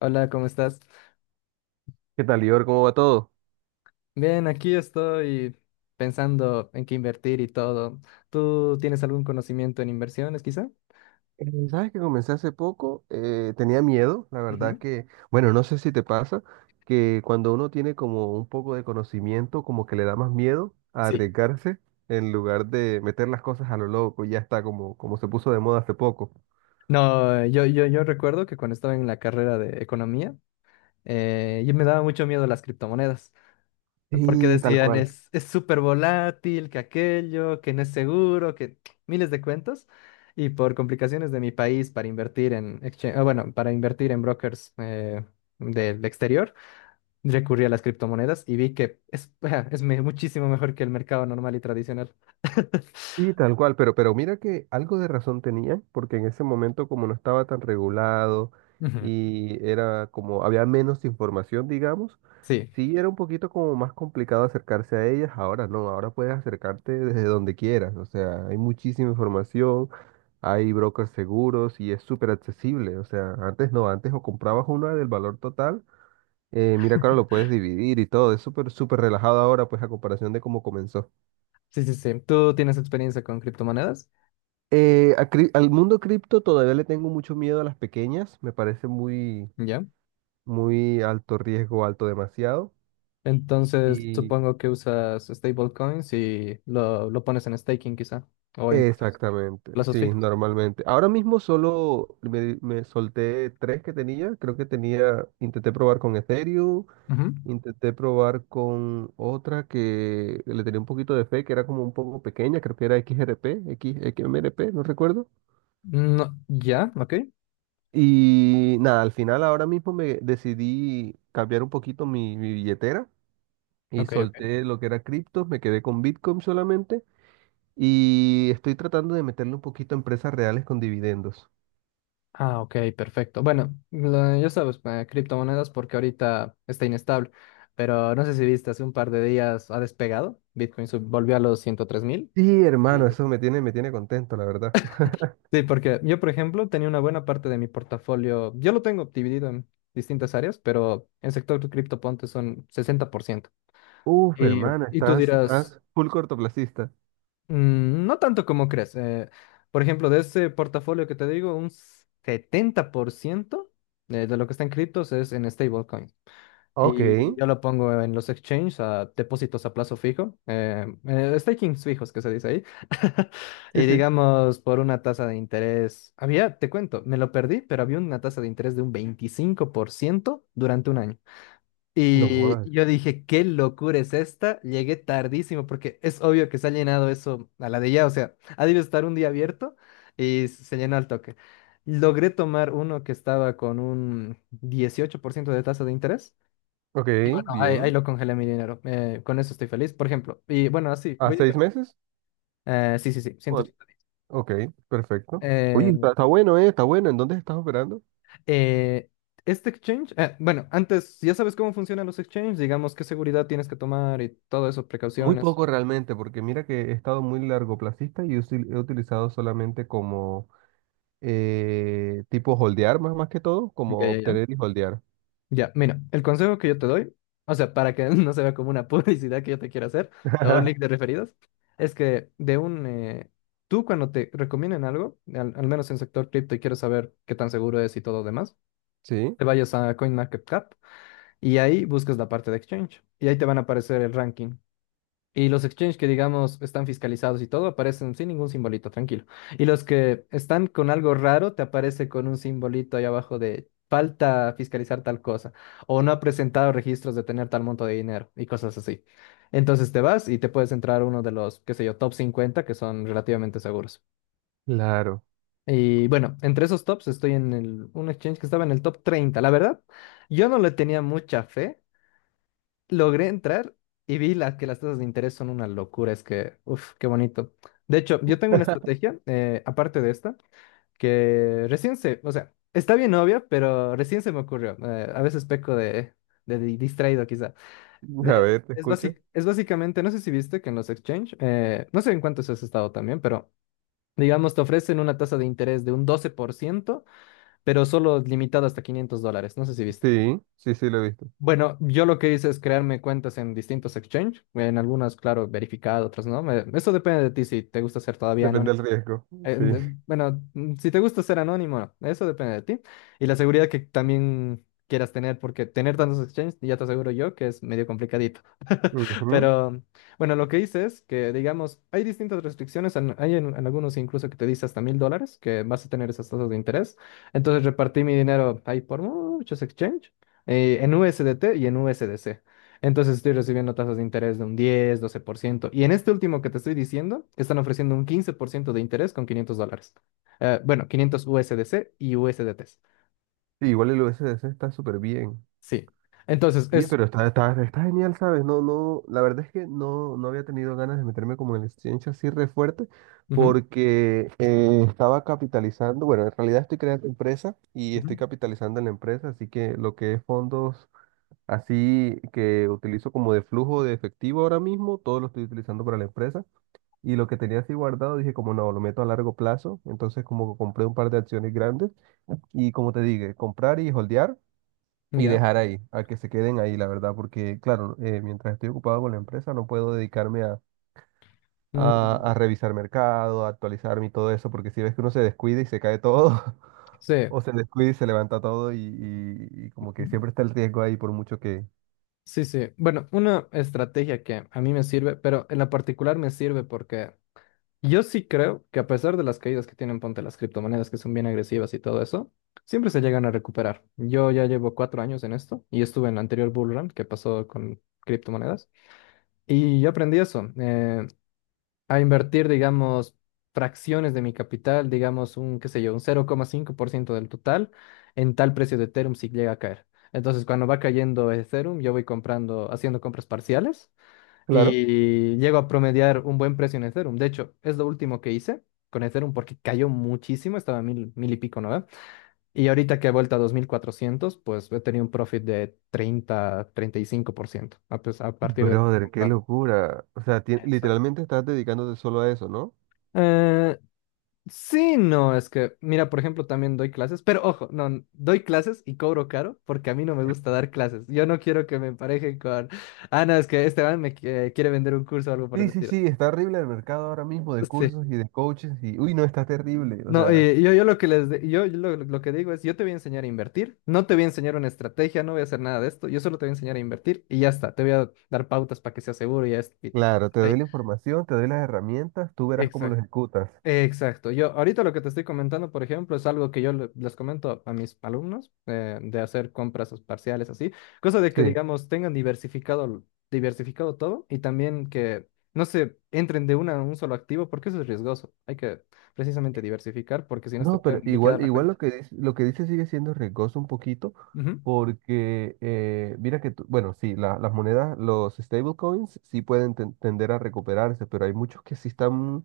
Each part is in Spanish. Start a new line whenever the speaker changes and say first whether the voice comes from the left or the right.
left: Hola, ¿cómo estás?
right: ¿Qué tal, Lior? ¿Cómo va todo?
left: Bien, aquí estoy pensando en qué invertir y todo. ¿Tú tienes algún conocimiento en inversiones, quizá?
right: Eh, Sabes que comencé hace poco, tenía miedo, la verdad
left: Ujú.
right: que, bueno, no sé si te pasa, que cuando uno tiene como un poco de conocimiento, como que le da más miedo a
left: Sí.
right: arriesgarse en lugar de meter las cosas a lo loco, y ya está como, como se puso de moda hace poco.
left: No, yo recuerdo que cuando estaba en la carrera de economía, yo me daba mucho miedo las criptomonedas, porque
right: Sí, tal
left: decían
right: cual.
left: es súper volátil, que aquello, que no es seguro, que miles de cuentos. Y por complicaciones de mi país para invertir en exchange, ah, bueno, para invertir en brokers del exterior. Recurrí a las criptomonedas y vi que es, muchísimo mejor que el mercado normal y tradicional.
right: Sí, tal cual, pero mira que algo de razón tenía, porque en ese momento como no estaba tan regulado
left: Ujú.
right: y era como había menos información, digamos,
left: Sí,
right: sí era un poquito como más complicado acercarse a ellas, ahora no, ahora puedes acercarte desde donde quieras, o sea, hay muchísima información, hay brokers seguros y es súper accesible, o sea, antes no, antes o comprabas una del valor total, mira que ahora lo puedes dividir y todo, es súper, súper relajado ahora, pues a comparación de cómo comenzó.
left: sí, sí, sí. Tú tienes experiencia con criptomonedas,
right: Al mundo cripto todavía le tengo mucho miedo a las pequeñas, me parece muy,
left: ¿ya?
right: muy alto riesgo, alto demasiado.
left: Entonces,
right: Y
left: supongo que usas stablecoins y lo pones en staking quizá, o en plazos
right: exactamente,
left: plazos
right: sí,
left: fijos.
right: normalmente. Ahora mismo solo me solté tres que tenía, creo que tenía, intenté probar con Ethereum,
left: Ujú.
right: intenté probar con otra que le tenía un poquito de fe, que era como un poco pequeña, creo que era XRP, X, XMRP, no recuerdo.
left: No, ya, ok,
right: Y nada, al final ahora mismo me decidí cambiar un poquito mi billetera y
left: ok, ok.
right: solté lo que era criptos, me quedé con Bitcoin solamente y estoy tratando de meterle un poquito a empresas reales con dividendos.
left: Ah, ok, perfecto. Bueno, ya sabes, criptomonedas porque ahorita está inestable, pero no sé si viste, hace un par de días ha despegado, Bitcoin volvió a los 103.000.
right: Sí, hermano,
left: Y-
right: eso me tiene contento, la verdad.
left: Sí, porque yo, por ejemplo, tenía una buena parte de mi portafolio, yo lo tengo dividido en distintas áreas, pero en sector cripto ponte son 60%.
right: Uf,
left: Y,
right: hermano,
left: y tú
right: estás,
left: dirás,
right: estás full cortoplacista.
left: "Mm, no tanto como crees. Por ejemplo, de ese portafolio que te digo, un 70% de lo que está en criptos es en stablecoins.
right: Ok,
left: Y yo lo pongo en los exchanges, a depósitos a plazo fijo, stakings fijos que se dice ahí.
right: sí,
left: Y
right: sí.
left: digamos, por una tasa de interés, había, te cuento, me lo perdí, pero había una tasa de interés de un 25% durante un año.
right: No
left: Y
right: jodas.
left: yo dije, qué locura es esta, llegué tardísimo porque es obvio que se ha llenado eso a la de ya, o sea, ha debido estar un día abierto y se llenó al toque. Logré tomar uno que estaba con un 18% de tasa de interés.
right: Ok,
left: Y bueno, ahí
right: bien.
left: lo congelé mi dinero. Con eso estoy feliz, por ejemplo. Y bueno, así,
right: ¿A
left: voy a...
right: 6 meses?
left: Sí, sí, sí,
right: Bueno,
left: 180 días.
right: ok, perfecto. Oye,
left: Eh,
right: está, está bueno, ¿eh? Está bueno. ¿En dónde estás operando?
left: eh, este exchange, bueno, antes, ya sabes cómo funcionan los exchanges, digamos qué seguridad tienes que tomar y todo eso,
right: Muy
left: precauciones.
right: poco realmente, porque mira que he estado muy largoplacista y he utilizado solamente como tipo holdear más, más que todo,
left: Ya,
right: como
left: ya, ya.
right: obtener y holdear.
left: Ya, mira, el consejo que yo te doy, o sea, para que no se vea como una publicidad que yo te quiero hacer o un link de referidos, es que tú cuando te recomienden algo, al menos en sector cripto y quieres saber qué tan seguro es y todo demás,
right: Sí,
left: te vayas a CoinMarketCap. Y ahí buscas la parte de exchange. Y ahí te van a aparecer el ranking. Y los exchanges que, digamos, están fiscalizados y todo, aparecen sin ningún simbolito, tranquilo. Y los que están con algo raro, te aparece con un simbolito ahí abajo de falta fiscalizar tal cosa. O no ha presentado registros de tener tal monto de dinero y cosas así. Entonces te vas y te puedes entrar a uno de los, qué sé yo, top 50 que son relativamente seguros.
right: claro.
left: Y bueno, entre esos tops estoy en el, un exchange que estaba en el top treinta. La verdad, yo no le tenía mucha fe, logré entrar y vi que las tasas de interés son una locura. Es que, uff, qué bonito. De hecho, yo tengo una estrategia, aparte de esta, que recién o sea, está bien obvia, pero recién se me ocurrió. A veces peco de distraído quizá.
right: A
left: Eh,
right: ver, te escucho.
left: es básicamente, no sé si viste que en los exchange, no sé en cuántos has estado también, pero digamos, te ofrecen una tasa de interés de un 12%, pero solo limitado hasta $500. No sé si viste.
right: Sí, sí, sí, lo he visto.
left: Bueno, yo lo que hice es crearme cuentas en distintos exchange, en algunas, claro, verificado, otras no. Eso depende de ti si te gusta ser todavía
right: Depende del
left: anónimo.
right: riesgo. Sí.
left: Bueno, si te gusta ser anónimo, no, eso depende de ti. Y la seguridad que también quieras tener, porque tener tantos exchanges, ya te aseguro yo que es medio complicadito.
right: Ujú.
left: Pero bueno, lo que hice es que, digamos, hay distintas restricciones. Hay en algunos incluso que te dice hasta $1.000 que vas a tener esas tasas de interés. Entonces repartí mi dinero ahí por muchos exchange, en USDT y en USDC. Entonces estoy recibiendo tasas de interés de un 10-12%. Y en este último que te estoy diciendo, están ofreciendo un 15% de interés con $500. Bueno, 500 USDC y USDT.
right: Sí, igual el USDC está súper bien.
left: Sí. Entonces
right: Oye,
left: es.
right: pero está, está, está genial, ¿sabes? No, no, la verdad es que no, no había tenido ganas de meterme como en el exchange así re fuerte
left: Ujú.
right: porque estaba capitalizando, bueno, en realidad estoy creando empresa y
left: Ujú.
right: estoy capitalizando en la empresa, así que lo que es fondos así que utilizo como de flujo de efectivo ahora mismo, todo lo estoy utilizando para la empresa y lo que tenía así guardado dije como no, lo meto a largo plazo, entonces como que compré un par de acciones grandes y como te dije, comprar y holdear y
left: Ya.
right: dejar ahí, a que se queden ahí, la verdad, porque claro, mientras estoy ocupado con la empresa no puedo dedicarme
left: Mm,
right: a revisar mercado, a actualizarme y todo eso, porque si ves que uno se descuida y se cae todo,
left: sí.
right: o se descuida y se levanta todo y como que siempre está el riesgo ahí por mucho que...
left: Sí, sí. Bueno, una estrategia que a mí me sirve, pero en la particular me sirve porque yo sí creo que a pesar de las caídas que tienen, ponte las criptomonedas que son bien agresivas y todo eso, siempre se llegan a recuperar. Yo ya llevo 4 años en esto y estuve en el anterior bull run que pasó con criptomonedas y yo aprendí eso. A invertir, digamos, fracciones de mi capital, digamos, un, qué sé yo, un 0,5% del total en tal precio de Ethereum si llega a caer. Entonces, cuando va cayendo Ethereum, yo voy comprando, haciendo compras parciales
right: Claro.
left: y llego a promediar un buen precio en Ethereum. De hecho, es lo último que hice con Ethereum porque cayó muchísimo, estaba a mil, mil y pico, ¿no? Y ahorita que he vuelto a 2.400 pues he tenido un profit de 30-35% a, a partir de lo que he
right: Brother, qué
left: comprado.
right: locura. O sea,
left: Exacto.
right: literalmente estás dedicándote solo a eso, ¿no?
left: Eh, sí, no, es que, mira, por ejemplo, también doy clases, pero ojo, no, doy clases y cobro caro porque a mí no me gusta dar clases. Yo no quiero que me emparejen con, ah, no, es que Esteban me quiere vender un curso o algo por el
right: Sí, sí,
left: estilo.
right: sí, está horrible el mercado ahora mismo de
left: Sí.
right: cursos y de coaches y, uy, no, está terrible. O
left: No,
right: sea,
left: y yo lo que digo es, yo te voy a enseñar a invertir, no te voy a enseñar una estrategia, no voy a hacer nada de esto, yo solo te voy a enseñar a invertir y ya está, te voy a dar pautas para que sea seguro y ya es.
right: claro, te doy
left: Sí,
right: la información, te doy las herramientas, tú verás cómo lo
left: exacto.
right: ejecutas.
left: Exacto. Yo ahorita lo que te estoy comentando, por ejemplo, es algo que yo les comento a mis alumnos, de hacer compras parciales así, cosa de que
right: Sí.
left: digamos tengan diversificado todo y también que no se entren de una a un solo activo porque eso es riesgoso. Hay que precisamente diversificar porque si no se te
right: No,
left: pueden
right: pero
left: liquidar
right: igual,
left: la
right: igual
left: cuenta.
right: lo que dice sigue siendo riesgoso un poquito,
left: Ujú.
right: porque mira que, bueno, sí, las monedas, los stablecoins sí pueden tender a recuperarse, pero hay muchos que sí están,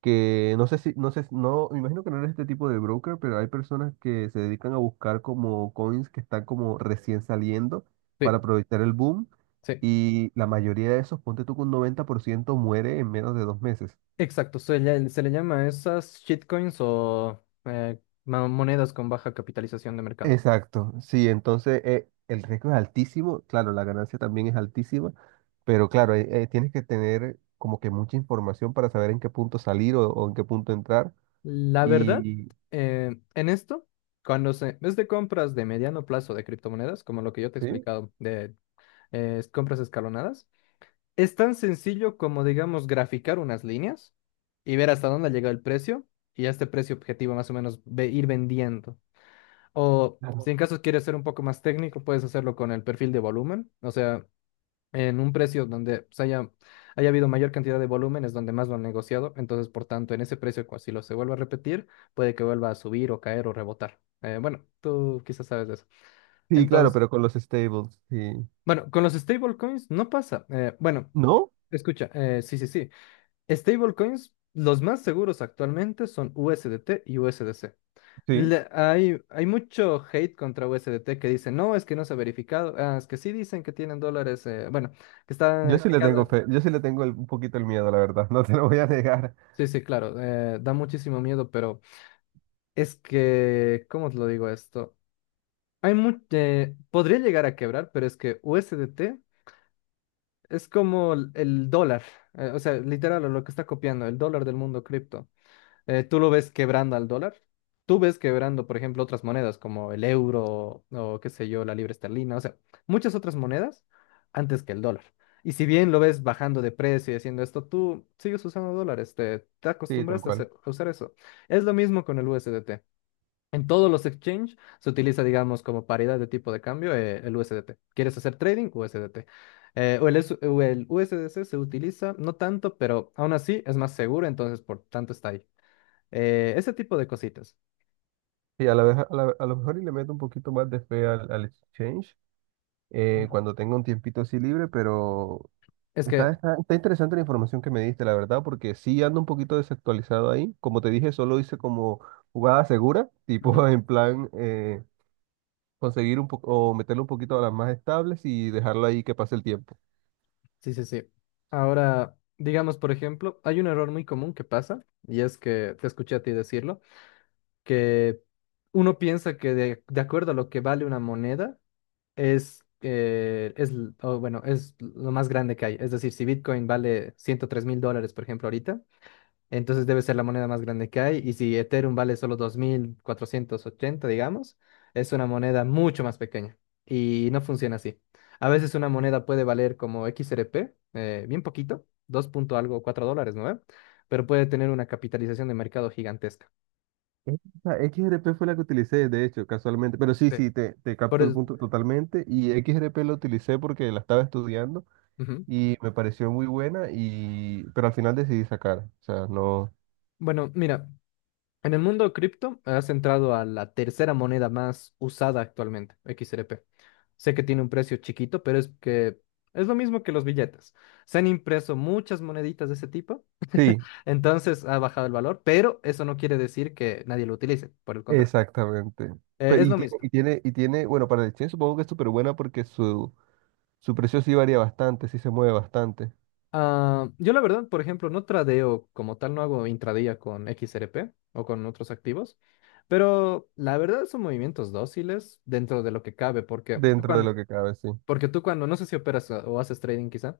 right: que no sé si, no sé, no, me imagino que no eres este tipo de broker, pero hay personas que se dedican a buscar como coins que están como recién saliendo
left: Sí,
right: para aprovechar el boom,
left: sí.
right: y la mayoría de esos, ponte tú que un 90% muere en menos de dos meses.
left: Exacto. Se le llama a esas shitcoins o monedas con baja capitalización de mercado.
right: Exacto, sí, entonces el riesgo es altísimo, claro, la ganancia también es altísima, pero claro, tienes que tener como que mucha información para saber en qué punto salir o en qué punto entrar.
left: La verdad,
right: Y
left: en esto, cuando es de compras de mediano plazo de criptomonedas, como lo que yo te he
right: sí,
left: explicado, de compras escalonadas, es tan sencillo como, digamos, graficar unas líneas y ver hasta dónde ha llegado el precio y a este precio objetivo más o menos ir vendiendo. O si
right: claro.
left: en caso quieres ser un poco más técnico, puedes hacerlo con el perfil de volumen. O sea, en un precio donde haya habido mayor cantidad de volúmenes, donde más lo han negociado. Entonces, por tanto, en ese precio, si lo se vuelve a repetir, puede que vuelva a subir o caer o rebotar. Bueno, tú quizás sabes de eso.
right: Sí, claro,
left: Entonces,
right: pero con los stables, sí.
left: bueno, con los stablecoins no pasa. Bueno,
right: ¿No?
left: escucha, sí, sí, sí. Stablecoins, los más seguros actualmente son USDT y USDC.
right: Sí,
left: Hay mucho hate contra USDT que dicen, no, es que no se ha verificado. Ah, es que sí dicen que tienen dólares. Bueno, que
right: yo
left: está,
right: sí
left: que
right: le tengo
left: cada,
right: fe, yo sí le tengo un poquito el miedo, la verdad, no te lo voy a negar.
left: sí, sí, claro, da muchísimo miedo, pero es que, ¿cómo te lo digo esto? Hay mucho, podría llegar a quebrar, pero es que U S D T es como el dólar, o sea, literal, lo que está copiando, el dólar del mundo cripto. ¿Tú lo ves quebrando al dólar? ¿Tú ves quebrando, por ejemplo, otras monedas como el euro o qué sé yo, la libra esterlina? O sea, muchas otras monedas antes que el dólar. Y si bien lo ves bajando de precio y haciendo esto, tú sigues usando dólares, te
right: Sí, tal
left: acostumbraste
right: cual.
left: a usar eso. Es lo mismo con el U S D T. En todos los exchanges se utiliza, digamos, como paridad de tipo de cambio el U S D T. ¿Quieres hacer trading? USDT. O el USDC se utiliza, no tanto, pero aún así es más seguro, entonces por tanto está ahí. Ese tipo de cositas.
right: Sí, a la vez, a lo mejor y le meto un poquito más de fe al exchange cuando tenga un tiempito así libre, pero
left: Es
right: está,
left: que,
right: está, está interesante la información que me diste, la verdad, porque sí ando un poquito desactualizado ahí. Como te dije, solo hice como jugada segura,
left: ujú,
right: tipo en plan conseguir un poco o meterle un poquito a las más estables y dejarla ahí que pase el tiempo.
left: sí, sí, sí. Ahora, digamos, por ejemplo, hay un error muy común que pasa, y es que te escuché a ti decirlo, que uno piensa que de acuerdo a lo que vale una moneda, es, l- o bueno, es lo más grande que hay. Es decir, si Bitcoin vale $103.000, por ejemplo, ahorita, entonces debe ser la moneda más grande que hay. Y si Ethereum vale solo 2.480 digamos, es una moneda mucho más pequeña. Y no funciona así. A veces una moneda puede valer como XRP, bien poquito, 2 punto algo, 4 dólares, ¿no? ¿Ve? Pero puede tener una capitalización de mercado gigantesca.
right: Esta XRP fue la que utilicé, de hecho, casualmente, pero sí,
left: Sí.
right: sí, te
left: Por
right: capto el
left: eso-
right: punto totalmente. Y XRP la utilicé porque la estaba estudiando
left: Ujú.
right: y me pareció muy buena, y, pero al final decidí sacar. O sea, no.
left: Bueno, mira, en el mundo cripto has entrado a la tercera moneda más usada actualmente, XRP. Sé que tiene un precio chiquito, pero es que es lo mismo que los billetes. Se han impreso muchas moneditas de ese tipo,
right: Sí,
left: entonces ha bajado el valor, pero eso no quiere decir que nadie lo utilice, por el contrario.
right: exactamente.
left: Es
right: Y
left: lo
right: tiene,
left: mismo.
right: y tiene, y tiene, bueno, para la Exchange supongo que es súper buena porque su precio sí varía bastante, sí se mueve bastante
left: Ah, yo la verdad, por ejemplo, no tradeo como tal, no hago intradía con XRP o con otros activos, pero la verdad son movimientos dóciles dentro de lo que cabe, porque tú
right: dentro de lo que cabe, sí.
left: porque tú cuando, no sé si operas ah, o haces trading quizá,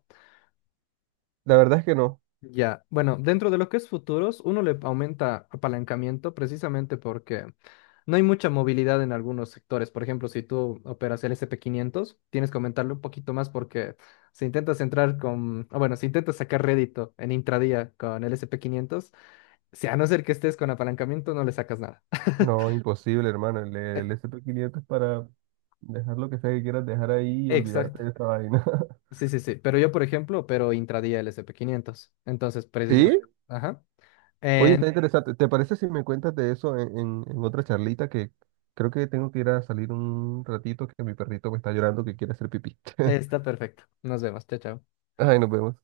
right: La verdad es que no,
left: ya, bueno, dentro de lo que es futuros, uno le aumenta apalancamiento precisamente porque no hay mucha movilidad en algunos sectores. Por ejemplo, si tú operas el S&P 500, tienes que aumentarle un poquito más porque si intentas entrar con, o bueno, si intentas sacar rédito en intradía con el S&P 500, si a no ser que estés con apalancamiento, no le sacas nada.
right: no, imposible, hermano.
left: Eh,
right: El SP500 es para dejar lo que sea que quieras dejar ahí y
left: exacto.
right: olvidarte de esta vaina.
left: Sí, sí, sí. Pero yo, por ejemplo, opero intradía el S&P 500. Entonces,
right: ¿Sí?
left: precisamente, ajá.
right: Oye,
left: Eh,
right: está interesante. ¿Te parece si me cuentas de eso en otra charlita que creo que tengo que ir a salir un ratito que mi perrito me está llorando que quiere hacer pipí?
left: está perfecto. Nos vemos. Chao, chao.
right: Ay, nos vemos.